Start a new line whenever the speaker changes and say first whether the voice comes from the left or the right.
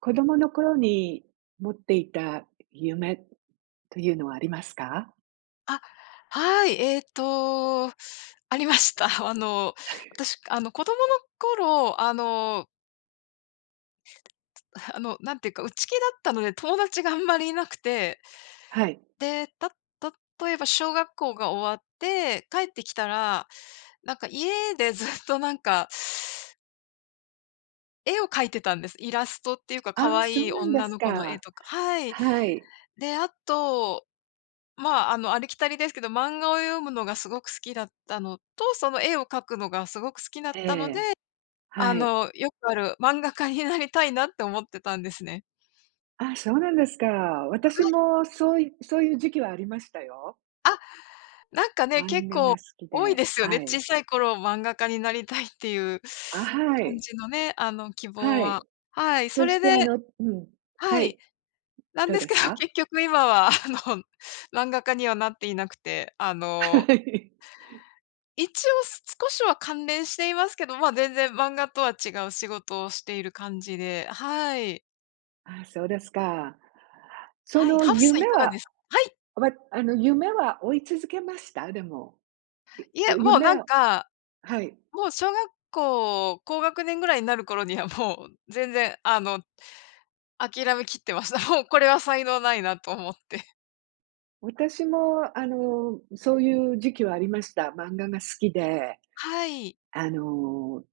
right: 子供の頃に持っていた夢というのはありますか？
left: あ。はい。えっと、ありました。あの、私、あの、子供の頃、あのつあの、なんていうか、内気だったので、友達があんまりいなくて。
right: はい。
left: で、た例えば、小学校が終わって、帰ってきたら、なんか、家で、ずっと、なんか絵を描いてたんです。イラストっていうか、
right: ああ、
left: 可
right: そう
left: 愛い
right: なんで
left: 女
right: す
left: の子の絵
right: か。
left: とかはい。
right: はい。
left: で、あと、まあ、あの、ありきたりですけど、漫画を読むのがすごく好きだったのと、その絵を描くのがすごく好きなっ
right: え
left: たので、
right: え、
left: あ
right: はい。
left: の、よくある、漫画家になりたいなって思ってたんですね。
right: あ、そうなんですか。
left: は
right: 私
left: い。
right: もそういそういう時期はありましたよ。
left: あ、なんかね、
right: 漫
left: 結
right: 画
left: 構
right: が好き
left: 多い
right: で、
left: ですよね。
right: はい。
left: 小さい頃漫画家になりたいっていう
right: あ、は
left: 感
right: い。
left: じのね、あの、希
right: は
left: 望は。
right: い。
left: はい、そ
right: そし
left: れ
right: て、
left: で
right: あのうん。
left: は
right: はい。
left: い。
right: う、
left: なん
right: どう
left: で
right: で
left: すけ
right: す
left: ど、
right: か？
left: 結局、今は、あの、漫画家にはなっていなくて、あ
right: は
left: の
right: い。
left: 一応、す少しは関連していますけど、まあ、全然漫画とは違う仕事をしている感じで。はい。
right: ああ、そうですか。そ
left: はい、
right: の
left: ハーブ水
right: 夢
left: いかが
right: は、
left: です？はい。
right: わ、あの、夢は追い続けました？でも。い
left: いいえ、
right: ゆ
left: もうな
right: 夢
left: ん
right: を
left: か、
right: はい。
left: もう、小学校高学年ぐらいになる頃にはもう、全然あの、諦めきってました。もう、これは才能ないなと思って。
right: 私も、あの、そういう時期はありました。漫画が好きで、
left: はい。
right: あの、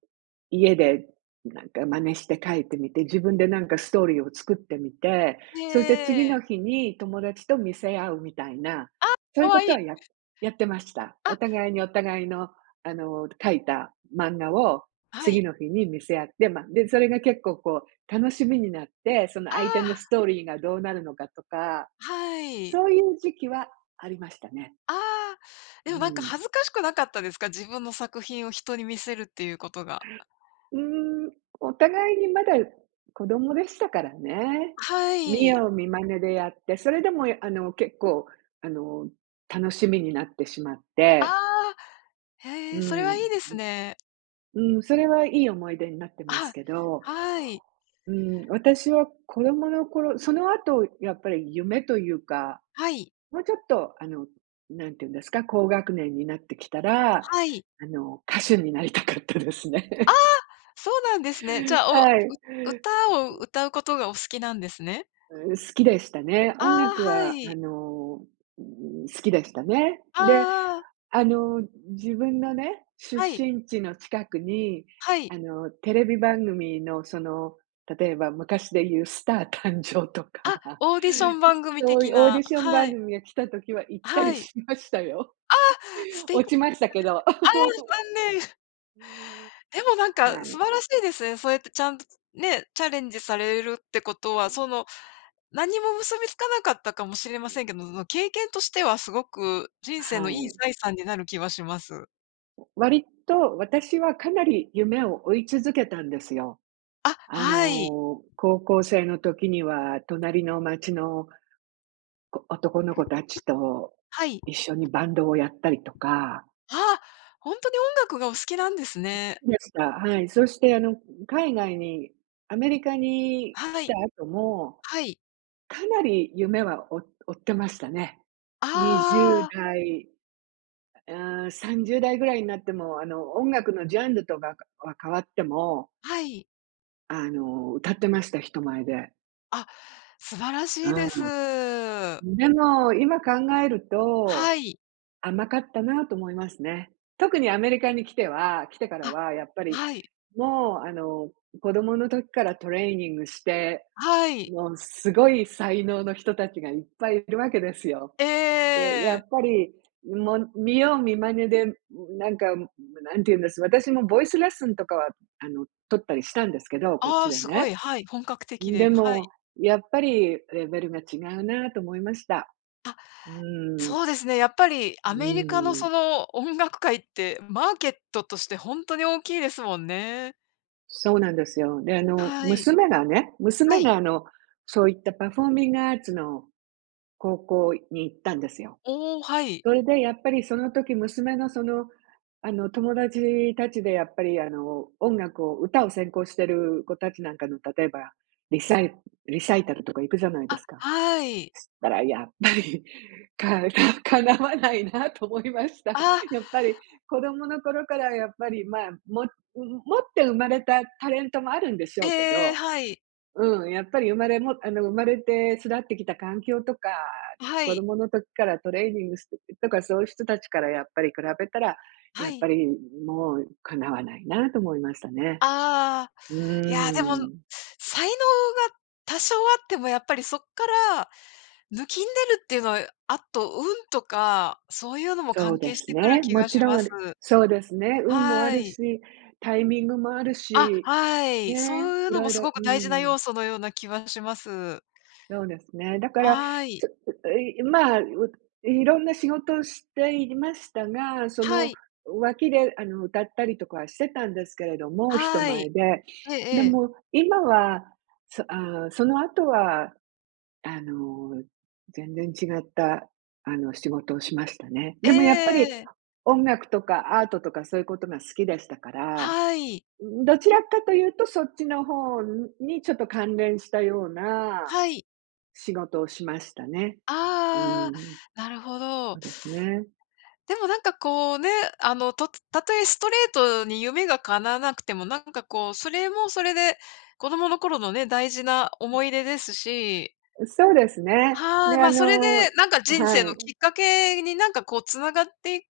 right: 家で、なんか、真似して書いてみて、自分で、なんかストーリーを作ってみて、そして、
left: へ
right: 次
left: え。
right: の日に友達と見せ合うみたいな、
left: あ、
right: そう
left: か
right: いうこ
left: わ
right: と
left: いい。
right: はややってました。
left: あ。
right: お互いにお互いの、あの、描いた漫画を
left: は
right: 次
left: い。
right: の日に見せ合って、ま、で、それが結構こう、楽しみになって、その
left: あ
right: 相手のス
left: あ。
right: トーリーがどうなるのかとか、
left: はい。
right: そういう時期はありましたね。
left: ああ。
right: う
left: で
right: ー
left: も、なんか
right: ん。
left: 恥ずかしくなかったですか？自分の作品を人に見せるっていうことが。
right: うーん、お互いにまだ子供でしたからね。
left: は
right: 見
left: い。
right: 様見真似でやって、それでも、やあの、結構、あの、楽しみになってしまっ
left: あ
right: て
left: あ、
right: う
left: へえ、それ
right: ん、
left: はいいですね。
right: うん。うん、それはいい思い出になってます
left: あ
right: けど
left: あ、はい。
right: うん、私は子供の頃、その後やっぱり夢というか、
left: はい。
right: もうちょっと、あの、何ていうんですか、高学年になってきたら、
left: はい。
right: あの、歌手になりたかったです
left: ああ、
right: ね。
left: そうなんですね。じゃあ、おう
right: はい。う
left: う歌を歌うことがお好きなんですね？
right: う、好きでしたね。
left: あ
right: 音
left: あ、
right: 楽
left: は
right: は、あ
left: い。
right: の、うーん、好きでしたね。
left: あ
right: で、
left: あああ。
right: あの、自分のね、出
left: はい。
right: 身地の近くに、
left: はい。
right: あの、テレビ番組の、その、例えば昔で言うスター誕生と
left: あ、
right: か、
left: オーディション番組
right: そう
left: 的
right: いうオーディ
left: な、
right: ション
left: は
right: 番
left: い。
right: 組が来た時は行った
left: は
right: り
left: い。
right: しましたよ。
left: あ、素敵
right: 落ちましたけど。
left: ああ、残念。でも、なん
right: うー
left: か、
right: ん、は
left: 素
right: い。
left: 晴らしいですね。そうやってちゃんとね、チャレンジされるってことは、その、何も結びつかなかったかもしれませ んけど、その、経験としてはすごく人生
right: は
left: のいい
right: い。
left: 財産になる気はします。
right: 割と、私はかなり夢を追い続けたんですよ。
left: あ、
right: あ
left: はい。
right: の、高校生の時には、隣の街の子男の子達と
left: はい。
right: 一緒にバンドをやったりとか。
left: はあ、ほんとに音楽がお好きなんです
right: す
left: ね。
right: きでした。はい、そしてあの、海外に、アメリカに
left: は
right: 来た
left: い。
right: 後も、
left: はい。
right: かなり夢は、お追ってましたね。
left: あ
right: にじゅ
left: あ
right: う
left: ああ。
right: だい、あ、30代ぐらいになっても、あの、音楽のジャンルとかは変わっても
left: はい。
right: あの、歌ってました。人前で。
left: あ、素晴らしいです。
right: うん。でも今考える
left: は
right: と、
left: い。
right: 甘かったなと思いますね。特にアメリカに来ては来てから
left: あ、
right: はやっぱり
left: はい。
right: もう、あの、子供の時からトレーニングして、
left: はい。
right: もうすごい才能の人たちがいっぱいいるわけですよ。
left: ええ
right: で、
left: ええ
right: や
left: ええ。
right: っぱりもう、見よう見真似でなんかむ何ていうんです、私もボイスレッスンとかは、あの、取ったりしたんですけど。こっ
left: あ
right: ち
left: あ、
right: で
left: すご
right: ね。
left: い。はい、本格的
right: ん、
left: に。
right: で
left: はい。
right: も、やっぱりレベルが違うなと思いました。
left: あ、
right: うん。
left: そうですね、やっぱり
right: う
left: アメリカの
right: ーん。
left: その音楽界って、マーケットとしてほんとに大きいですもんね。
right: そうなんですよ。で、あの、
left: はい。
right: 娘がね、
left: は
right: 娘
left: い。
right: が、あの、そういったパフォーミングアーツの高校に行ったんですよ。
left: おお、はい。
right: それでやっぱり、その時娘のその、あの、友達たちでやっぱり、あの、音楽を歌を専攻してる子たちなんかの、例えばリサイリサイタルとか行くじゃないで
left: あ、
right: すか。
left: はい。
right: したらやっぱり、かだかなわないなと思いました。
left: ああ。
right: やっぱり子供の頃からやっぱりまあ、も持って生まれたタレントもあるんでし
left: え
right: ょ
left: ええ
right: うけ
left: えええ。
right: ど。
left: はい。
right: うん、やっぱり生まれもあの、生まれて育ってきた環境とか、
left: は
right: 子
left: い。
right: 供の時からトレーニングしてたとか。そういう人たちからやっぱり比べたら、
left: は
right: やっぱ
left: い。
right: りもう、かなわないなと思いましたね。
left: ああ。
right: う
left: いや、でも、
right: ん。
left: 才能が多少あっても、やっぱりそっから抜きん出るっていうのは、あと運とか、そういうのも
right: そう
left: 関
right: で
left: 係し
right: す
left: てくる
right: ね。
left: 気
right: も
left: が
right: ち
left: し
right: ろん
left: ま
right: あ
left: す。
right: る。そうですね、運もあ
left: は
right: る
left: い。
right: し、タイミングもある
left: あ、
right: し
left: はい。そ
right: ね。
left: ういう
right: い
left: のも、
right: ろい
left: す
right: ろ
left: ごく
right: う
left: 大事な
right: ん。
left: 要素のような気はします。
right: そうですね。だから、
left: はい。
right: ちょういまあ、う色んな仕事をしていましたが、そ
left: は
right: の
left: い。
right: 脇であの、歌ったりとかはしてたんですけれども、人
left: は
right: 前
left: い。
right: で。
left: ええ
right: で
left: ええ。
right: も今は、そ、あその後はあの、全然違ったあの、仕事をしましたね。
left: えええ
right: でもやっぱ
left: ええ
right: り
left: えええ。
right: 音楽とかアートとか、そういうことが好きでしたから。
left: はい。
right: うん、どちらかというとそっちの方に、ちょっと関連したような
left: はい。
right: 仕事をしましたね。う
left: あああ
right: ん。
left: あ。なるほ
right: そ
left: ど。
right: うですね。
left: でも、なんかこうね。あの、とつ例えストレートに夢が叶わなくても。なんかこう、それもそれで子供の頃のね、大事な思い出ですし。
right: うそうですね。
left: は
right: で、
left: あ。
right: あ
left: まあ、それで
right: の
left: なんか人生
right: は
left: の
right: い。
left: きっかけに、なんかこう、繋がって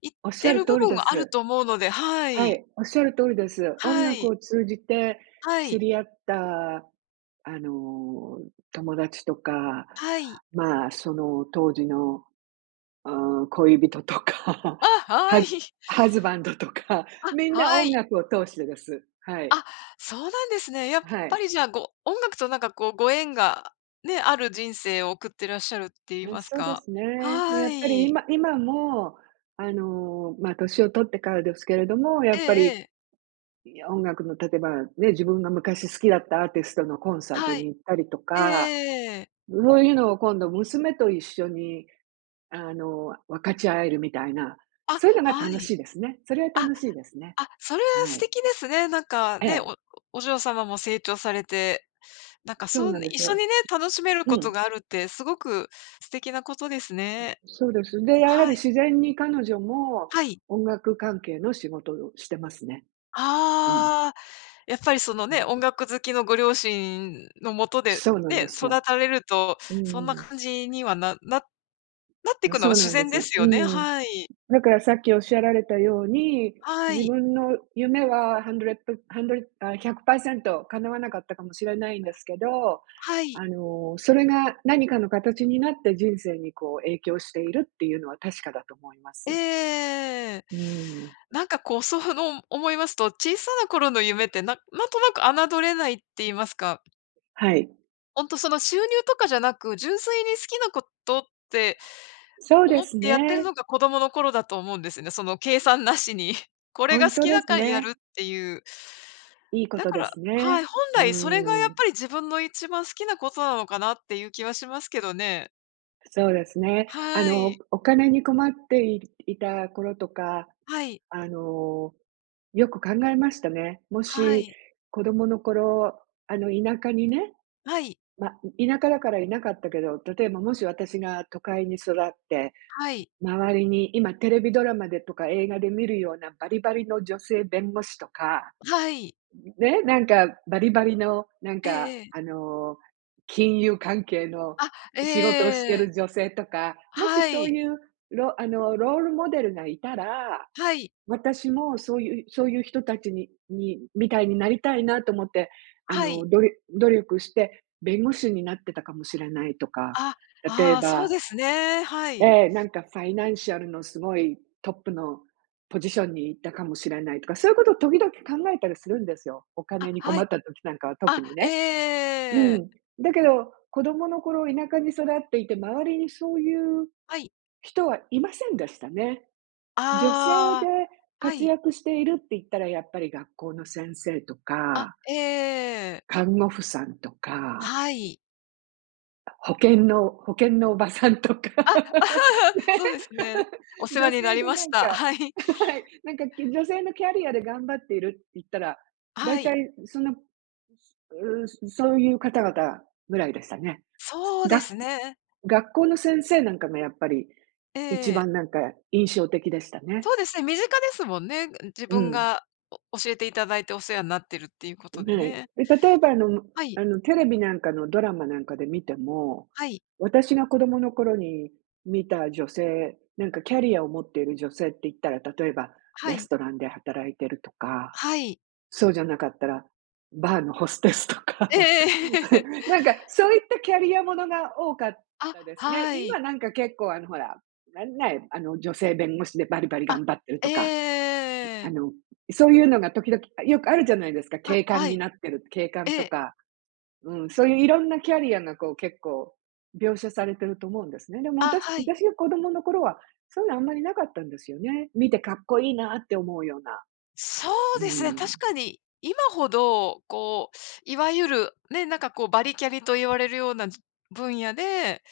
left: いって
right: 仰る
left: る
right: 通
left: 部
right: り
left: 分
right: で
left: はある
right: す。
left: と思うので。は
right: は
left: い。
right: い、仰る通りです。音
left: は
right: 楽
left: い。
right: を通じて
left: は
right: 知
left: い。
right: り合った、あの、友達とか。
left: はい。
right: まあ、その当時の、あ、恋人とか、
left: あ、は
right: ハズ
left: い。
right: ハズバンドとか。
left: あ、
right: みんな
left: は
right: 音
left: い。
right: 楽を通してです、はい。
left: あ、そうなんですね。やっ
right: は
left: ぱ
right: い。
left: りじゃあ、ご音楽となんかこう、ご縁がね、ある人生を送ってらっしゃるって言
right: あ、
left: います
right: そうで
left: か。
right: すね。
left: は
right: やっぱり
left: い。
right: 今今も、あの、まあ、年を取ってからですけれども。や
left: え
right: っぱ
left: え、え
right: り、
left: え。
right: いや、音楽の例えばね、自分が昔好きだったアーティストのコンサート
left: は
right: に
left: い。
right: 行ったりと
left: えええええ
right: か。
left: えええええ。
right: そういうのを今度、娘と一緒に、あの、分かち合えるみたいな。
left: あ、
right: そういうのが
left: は
right: 楽
left: い。
right: しいですね、それは
left: あ
right: 楽しいですね。
left: あ、それは
right: は
left: 素
right: い。
left: 敵ですね。なんか
right: え
left: ね、お
right: え。
left: おお嬢様も成長されて。なんか
right: そう
left: そう、
right: なんで
left: 一
right: す
left: 緒に
right: よ。
left: ね、楽しめる
right: う
left: こと
right: ん。
left: があるって、すごく素敵なことです
right: う、
left: ね。
right: そうです。で、やはり
left: はい。
right: 自然に彼女も、
left: はい。
right: 音楽関係の仕事をしてますね。うん。
left: ああ。やっぱりその
right: 感
left: ね、
right: じ
left: 音
right: ま。
left: 楽好きのご両親のもとで
right: そうなんで
left: ね、
right: す
left: 育
right: よ。
left: たれると。
right: う
left: そんな
right: ん。
left: 感じには、なななって
right: な、
left: くの
right: そ
left: は
right: う
left: 自
right: なんで
left: 然
right: す
left: で
right: よ。
left: す
right: う
left: よね。
right: ん。
left: はい。
right: だから、さっき仰られたように、
left: は
right: 自
left: い。
right: 分の夢は hundred プハンドレあ、100%叶わなかったかもしれないんですけど。
left: はい。
right: あの、それが何かの形になって、人生にこう影響しているっていうのは確かだと思いま
left: ええええええ
right: す。
left: ええええ。
right: うん。
left: なんかこう、そふの思いますと。小さな頃の夢って、なんなんとなく侮れないって言いますか。
right: はい。
left: ほんとその収入とかじゃなく、純粋に好きなことって、
right: そうで
left: 思っ
right: す
left: てやってる
right: ね。
left: のが子供の頃だと思うんですね。その計算なしに。これ
right: ほ
left: が
right: ん
left: 好
right: と
left: き
right: で
left: だ
right: す
left: からやる
right: ね。
left: っていう。
right: いいこ
left: だ
right: と
left: か
right: で
left: ら
right: す
left: はい、
right: ね。
left: 本
right: う
left: 来それがやっ
right: ーん。
left: ぱり自分の一番好きなことなのかなっていう気はしますけどね。
right: そうですね。あ
left: は
right: の、
left: い。
right: お金に困って、いいた頃とか、
left: はい。
right: あの、よく考えましたね。も
left: は
right: し、
left: い。
right: 子供の頃、あの田舎にね、
left: はい。
right: ま、田舎だからいなかったけど、例えばもし私が都会に育って、
left: はい。
right: 周りに今テレビドラマでとか映画で見るようなバリバリの女性弁護士とか、
left: はい。
right: ね、なんかバリバリのなん
left: ええ
right: か、
left: ええ。
right: あの、金融関係の
left: あ、
right: 仕事をして
left: ええ。
right: る女性とか、もし
left: は
right: そう
left: い。
right: いう、ろあのロールモデルがいたら、
left: はい。
right: 私もそういうそういう人たちにに、みたいになりたいなと思って、あ
left: はい。
right: のどりょ努力して、弁護士になってたかもしれないとか、
left: あ、
right: 例え
left: ああ、そう
right: ば
left: ですね、はい。
right: ええ、なんかファイナンシャルのすごいトップのポジションにいったかもしれないとか、そういうことを時々考えたりするんですよ。お
left: あ、
right: 金に
left: は
right: 困っ
left: い。
right: た時なんかは特
left: あ、
right: に
left: え
right: ね。う
left: え。
right: ん。だけど、子供の頃田舎に育っていて、周りにそういう
left: はい。
right: 人はいませんでしたね。女性で
left: ああ、は
right: 活
left: い。
right: 躍しているって言ったら、やっぱり学校の先生と
left: あ、
right: か
left: ええ。
right: 看護婦さんとか
left: はい。
right: 保険の保険のおばさんとか、ね。
left: あ、そうですね。お 世
right: 女
left: 話にな
right: 性
left: り
right: で
left: ま
right: な
left: し
right: ん
left: た。
right: か、
left: はい。
right: はい、なんか、き女性のキャリアで頑張っているって言ったら、だ
left: は
right: いた
left: い。
right: いその、うすうそういう方々ぐらいでしたね。す
left: そうで
right: が
left: すね。
right: 学校の先生なんかがやっぱり、
left: え
right: 一
left: え。
right: 番なんか印象的でしたね。
left: そうですね、身近ですもんね。自
right: う
left: 分
right: ん。
left: がお教えていただいてお世話になってるっていうこと
right: う
left: で
right: はい。
left: ね。
right: で、例えばあの
left: はい。
right: あの、テレビなんかのドラマなんかで見ても、
left: はい。
right: 私が子供の頃に見た女性、なんかキャリアを持っている女性って言ったら、例えば
left: は
right: レス
left: い。
right: トランで働いてるとか、
left: はい。
right: そうじゃなかったら、バーのホステスとか、
left: ええええ。
right: なんかそういったキャリアものが多かっ
left: あ、
right: たですね。
left: はい。
right: 今なんか結構、あの、ほら、なんね、あの、女性弁護士でバリバリ
left: あ、
right: 頑張ってる
left: え
right: と
left: え
right: か、
left: ええ
right: ん、
left: え
right: あ
left: え。
right: の、そういうのが時々よくあるじゃないですか。
left: あ、
right: 警官
left: は
right: に
left: い。
right: なってる警
left: え
right: 官と
left: え。
right: か。うん、そういう色んなキャリアがこう結構、描写されてると思うんですね。でも
left: あ、
right: 私
left: はい。
right: 私が子供の頃はそういうのあんまり無かったんですよね。見てかっこいいなって思うような。
left: そう
right: う
left: ですね、
right: ん。
left: 確かに。今ほど、こう、いわゆる、ね、なんかこうバリキャリと言われるような分野で、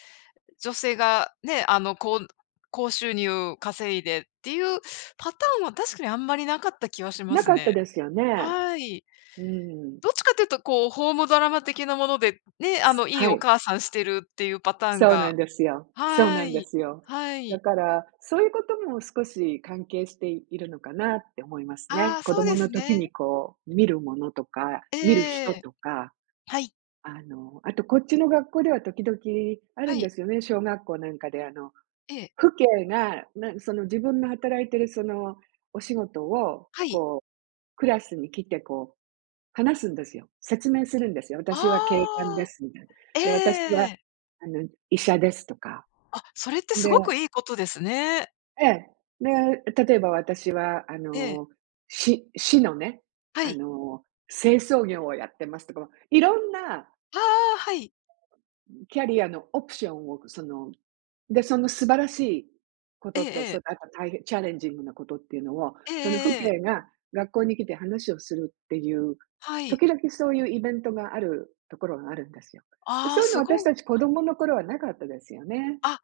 left: 女性がね、あの、こん高収入稼いでっていうパターンは、確かにあんまり無かった気はしま
right: 無
left: す
right: かった
left: ね。
right: ですよね。
left: はい。
right: うん。
left: どっちかっていうとこう、ホームドラマ的なもので、ね、あ
right: す
left: の、いい
right: は
left: お
right: い。
left: 母さんしてるっていうパターン
right: そうな
left: が。
right: んですよ。そう
left: は
right: なんで
left: い、
right: すよ。
left: はい。
right: だから、そういうことも少し関係しているのかなって思います
left: あ
right: ね。
left: あ、
right: 子
left: そう
right: 供
left: で
right: の
left: す
right: 時に
left: ね。
right: こう見るものとか、見る
left: え
right: 人
left: え。
right: とか。
left: はい。
right: あの、あとこっちの学校では時々ある
left: は
right: んで
left: い。
right: すよね、小学校なんかであの
left: ええ。
right: 父兄が、なんその自分の働いてる、そのお仕事を、
left: はい。
right: こうクラスに来てこう話すんですよ。説明するんですよ。私は警官で
left: ああ。
right: すみたいな。
left: え
right: で、私は
left: え。
right: あの、医者ですとか。
left: あ、それって
right: ん
left: す
right: で
left: ごくいいことですね。
right: ええ。で、え、例えば私は、あ
left: で。
right: の、市市のね、
left: は
right: あ
left: い。
right: の、清掃業をやってますとか、ま、色んな
left: ああ、はい。
right: ん、キャリアのオプションを、そので、その素晴らしいことと、
left: ええ。
right: そのあと大変チャレンジングなことっていうのを、
left: え
right: その父
left: ええ。
right: 兄が学校に来て話をするっていう、
left: はい。
right: 時々そういうイベントがあるところがあるんですよ。で、
left: あ
right: そ
left: あ、
right: ういうの
left: す
right: は私
left: ご。
right: たち子供の頃はなかったですよね。
left: あ、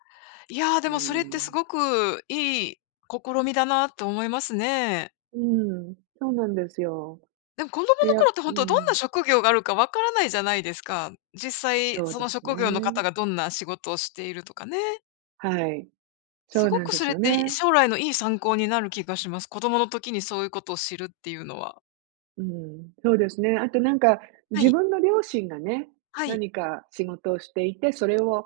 left: いや、
right: う
left: で
right: ー
left: もそれってす
right: ん。
left: ごくいい試みだなと思いますね。
right: うーん、そうなんですよ。
left: でも子供の
right: で、や
left: 頃
right: う
left: ってほ
right: ー
left: んと、どんな
right: ん。
left: 職業があるか分からないじゃないですか。実際
right: そう
left: そ
right: で
left: の
right: す
left: 職業の方
right: ね。
left: がどんな仕事をしているとかね。
right: はい。
left: す
right: そう
left: ご
right: なん
left: く
right: で
left: そ
right: す
left: れっ
right: よ
left: て、い
right: ね。
left: 将来のいい参考になる気がします。子供の時にそういうことを知るっていうのは。
right: うん、そうですね。あと、なんか、
left: は
right: 自
left: い。
right: 分の両親がね、
left: はい。
right: 何か仕事をしていて、それを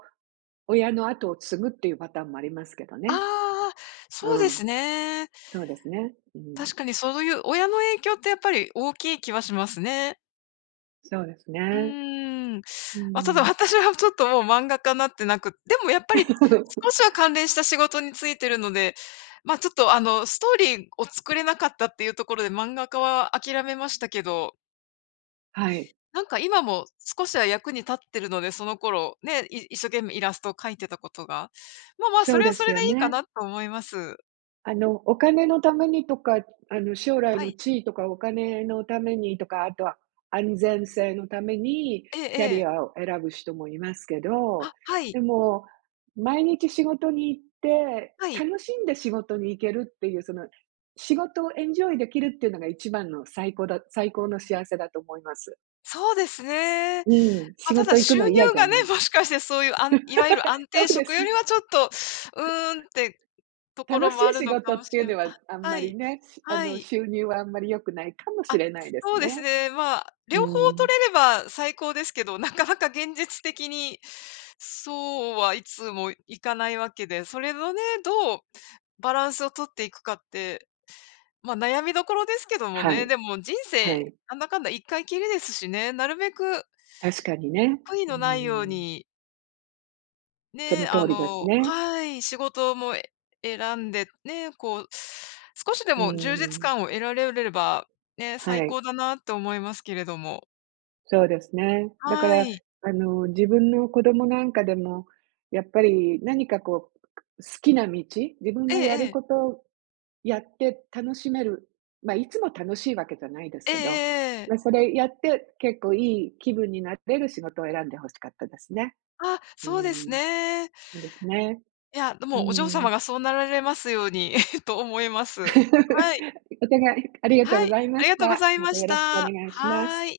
right: 親の後を継ぐっていうパターンもありますけど
left: あ
right: ね。
left: あ、
right: う
left: そうです
right: ん。
left: ね。
right: そうですね。うん。
left: 確かにそういう親の影響ってやっぱり大きい気はしますね。
right: そうです
left: うー
right: ね。
left: ん、
right: う
left: まあ、ただ
right: ん。
left: 私はちょっともう漫画家になってなく、でもやっぱり、少 しは関連した仕事についてるので、まあ、ちょっとあの、ストーリーを作れなかったっていうところで漫画家は諦めましたけど。
right: はい。
left: なんか今も少しは役に立ってるので、その頃、ね、い一生懸命イラストを描いてたことが、ままあ、
right: そ
left: そ
right: う
left: れは
right: で
left: そ
right: す
left: れ
right: よ
left: でいいか
right: ね。
left: なと思います。
right: あの、お金のためにとか、あの、将来
left: は
right: の
left: い。
right: 地位とかお金のためにとか、あとは安全性のために
left: ええ
right: キャリ
left: ええ。
right: アを選ぶ人もいますけど、
left: あ、はい。
right: でも、毎日仕事に行って、
left: はい。
right: 楽しんで仕事に行けるっていう、その、仕事をエンジョイできるっていうのが一番の最高だ最高の幸せだと思います。
left: そうですね。
right: うん、
left: ま
right: 仕
left: あ、ただ
right: 事行く
left: 収
right: の嫌
left: 入
right: じゃ
left: がね、
right: ない。
left: もしかしてそういう、あんいわゆる安
right: そ
left: 定
right: うで
left: 職
right: す。
left: より はちょっと、うーんって、とこ
right: 楽
left: ろ
right: し
left: もあ
right: い
left: る
right: 仕
left: のか
right: 事
left: もし
right: っていう
left: ゅん
right: のは
left: あ、
right: あん
left: は
right: ま
left: い、
right: りね、しあ
left: は
right: の、
left: い。
right: 収入はあんまり良くないかもし
left: あ、
right: れないで
left: そ
right: す
left: うです
right: ね。
left: ね、まあ、
right: う
left: 両方
right: ん。
left: 取れれば最高ですけど、なかなか現実的に、そうはいつもいかないわけで、それのね、どうバランスを取っていくかって、まあ、悩みどころですけども
right: は
left: ね、
right: い、
left: でも人
right: は
left: 生
right: い。
left: なんだかんだ一回きりですしね、なるべく
right: 確かにね。
left: 悔い
right: うー
left: のないよう
right: ん。
left: に
right: その
left: ね、
right: 通
left: あ
right: りです
left: の
right: ね。
left: はい、仕事も選んで、ね、こう、少しで
right: う
left: も充実
right: ん。
left: 感を得られれば、ね、最
right: はい。
left: 高だなって思いますけれども。
right: そうですね。だか
left: は
right: ら、
left: い。
right: あの、自分の子供なんかでも、やっぱり何かこう好きな道？自分
left: ええ
right: がや
left: え
right: る
left: え。
right: ことやって楽しめる、ま、いつも楽しいわけじゃないです
left: ええ
right: けど、
left: ええええ。
right: ま、それやって、結構いい気分になれる仕事を選んで欲しかったですね。
left: あ、
right: う
left: そうです
right: ん。
left: ね。
right: そうですね。
left: いや、で
right: う
left: もお嬢様
right: ん。
left: がそうなられますように と思います。はい。
right: お互いありがとう
left: は
right: ご
left: い、
right: ざい
left: あ
right: ま
left: り
right: し
left: がとうご
right: た。
left: ざい
right: ま
left: ま
right: たよ
left: し
right: ろしくお
left: た。
right: 願いします。
left: はい。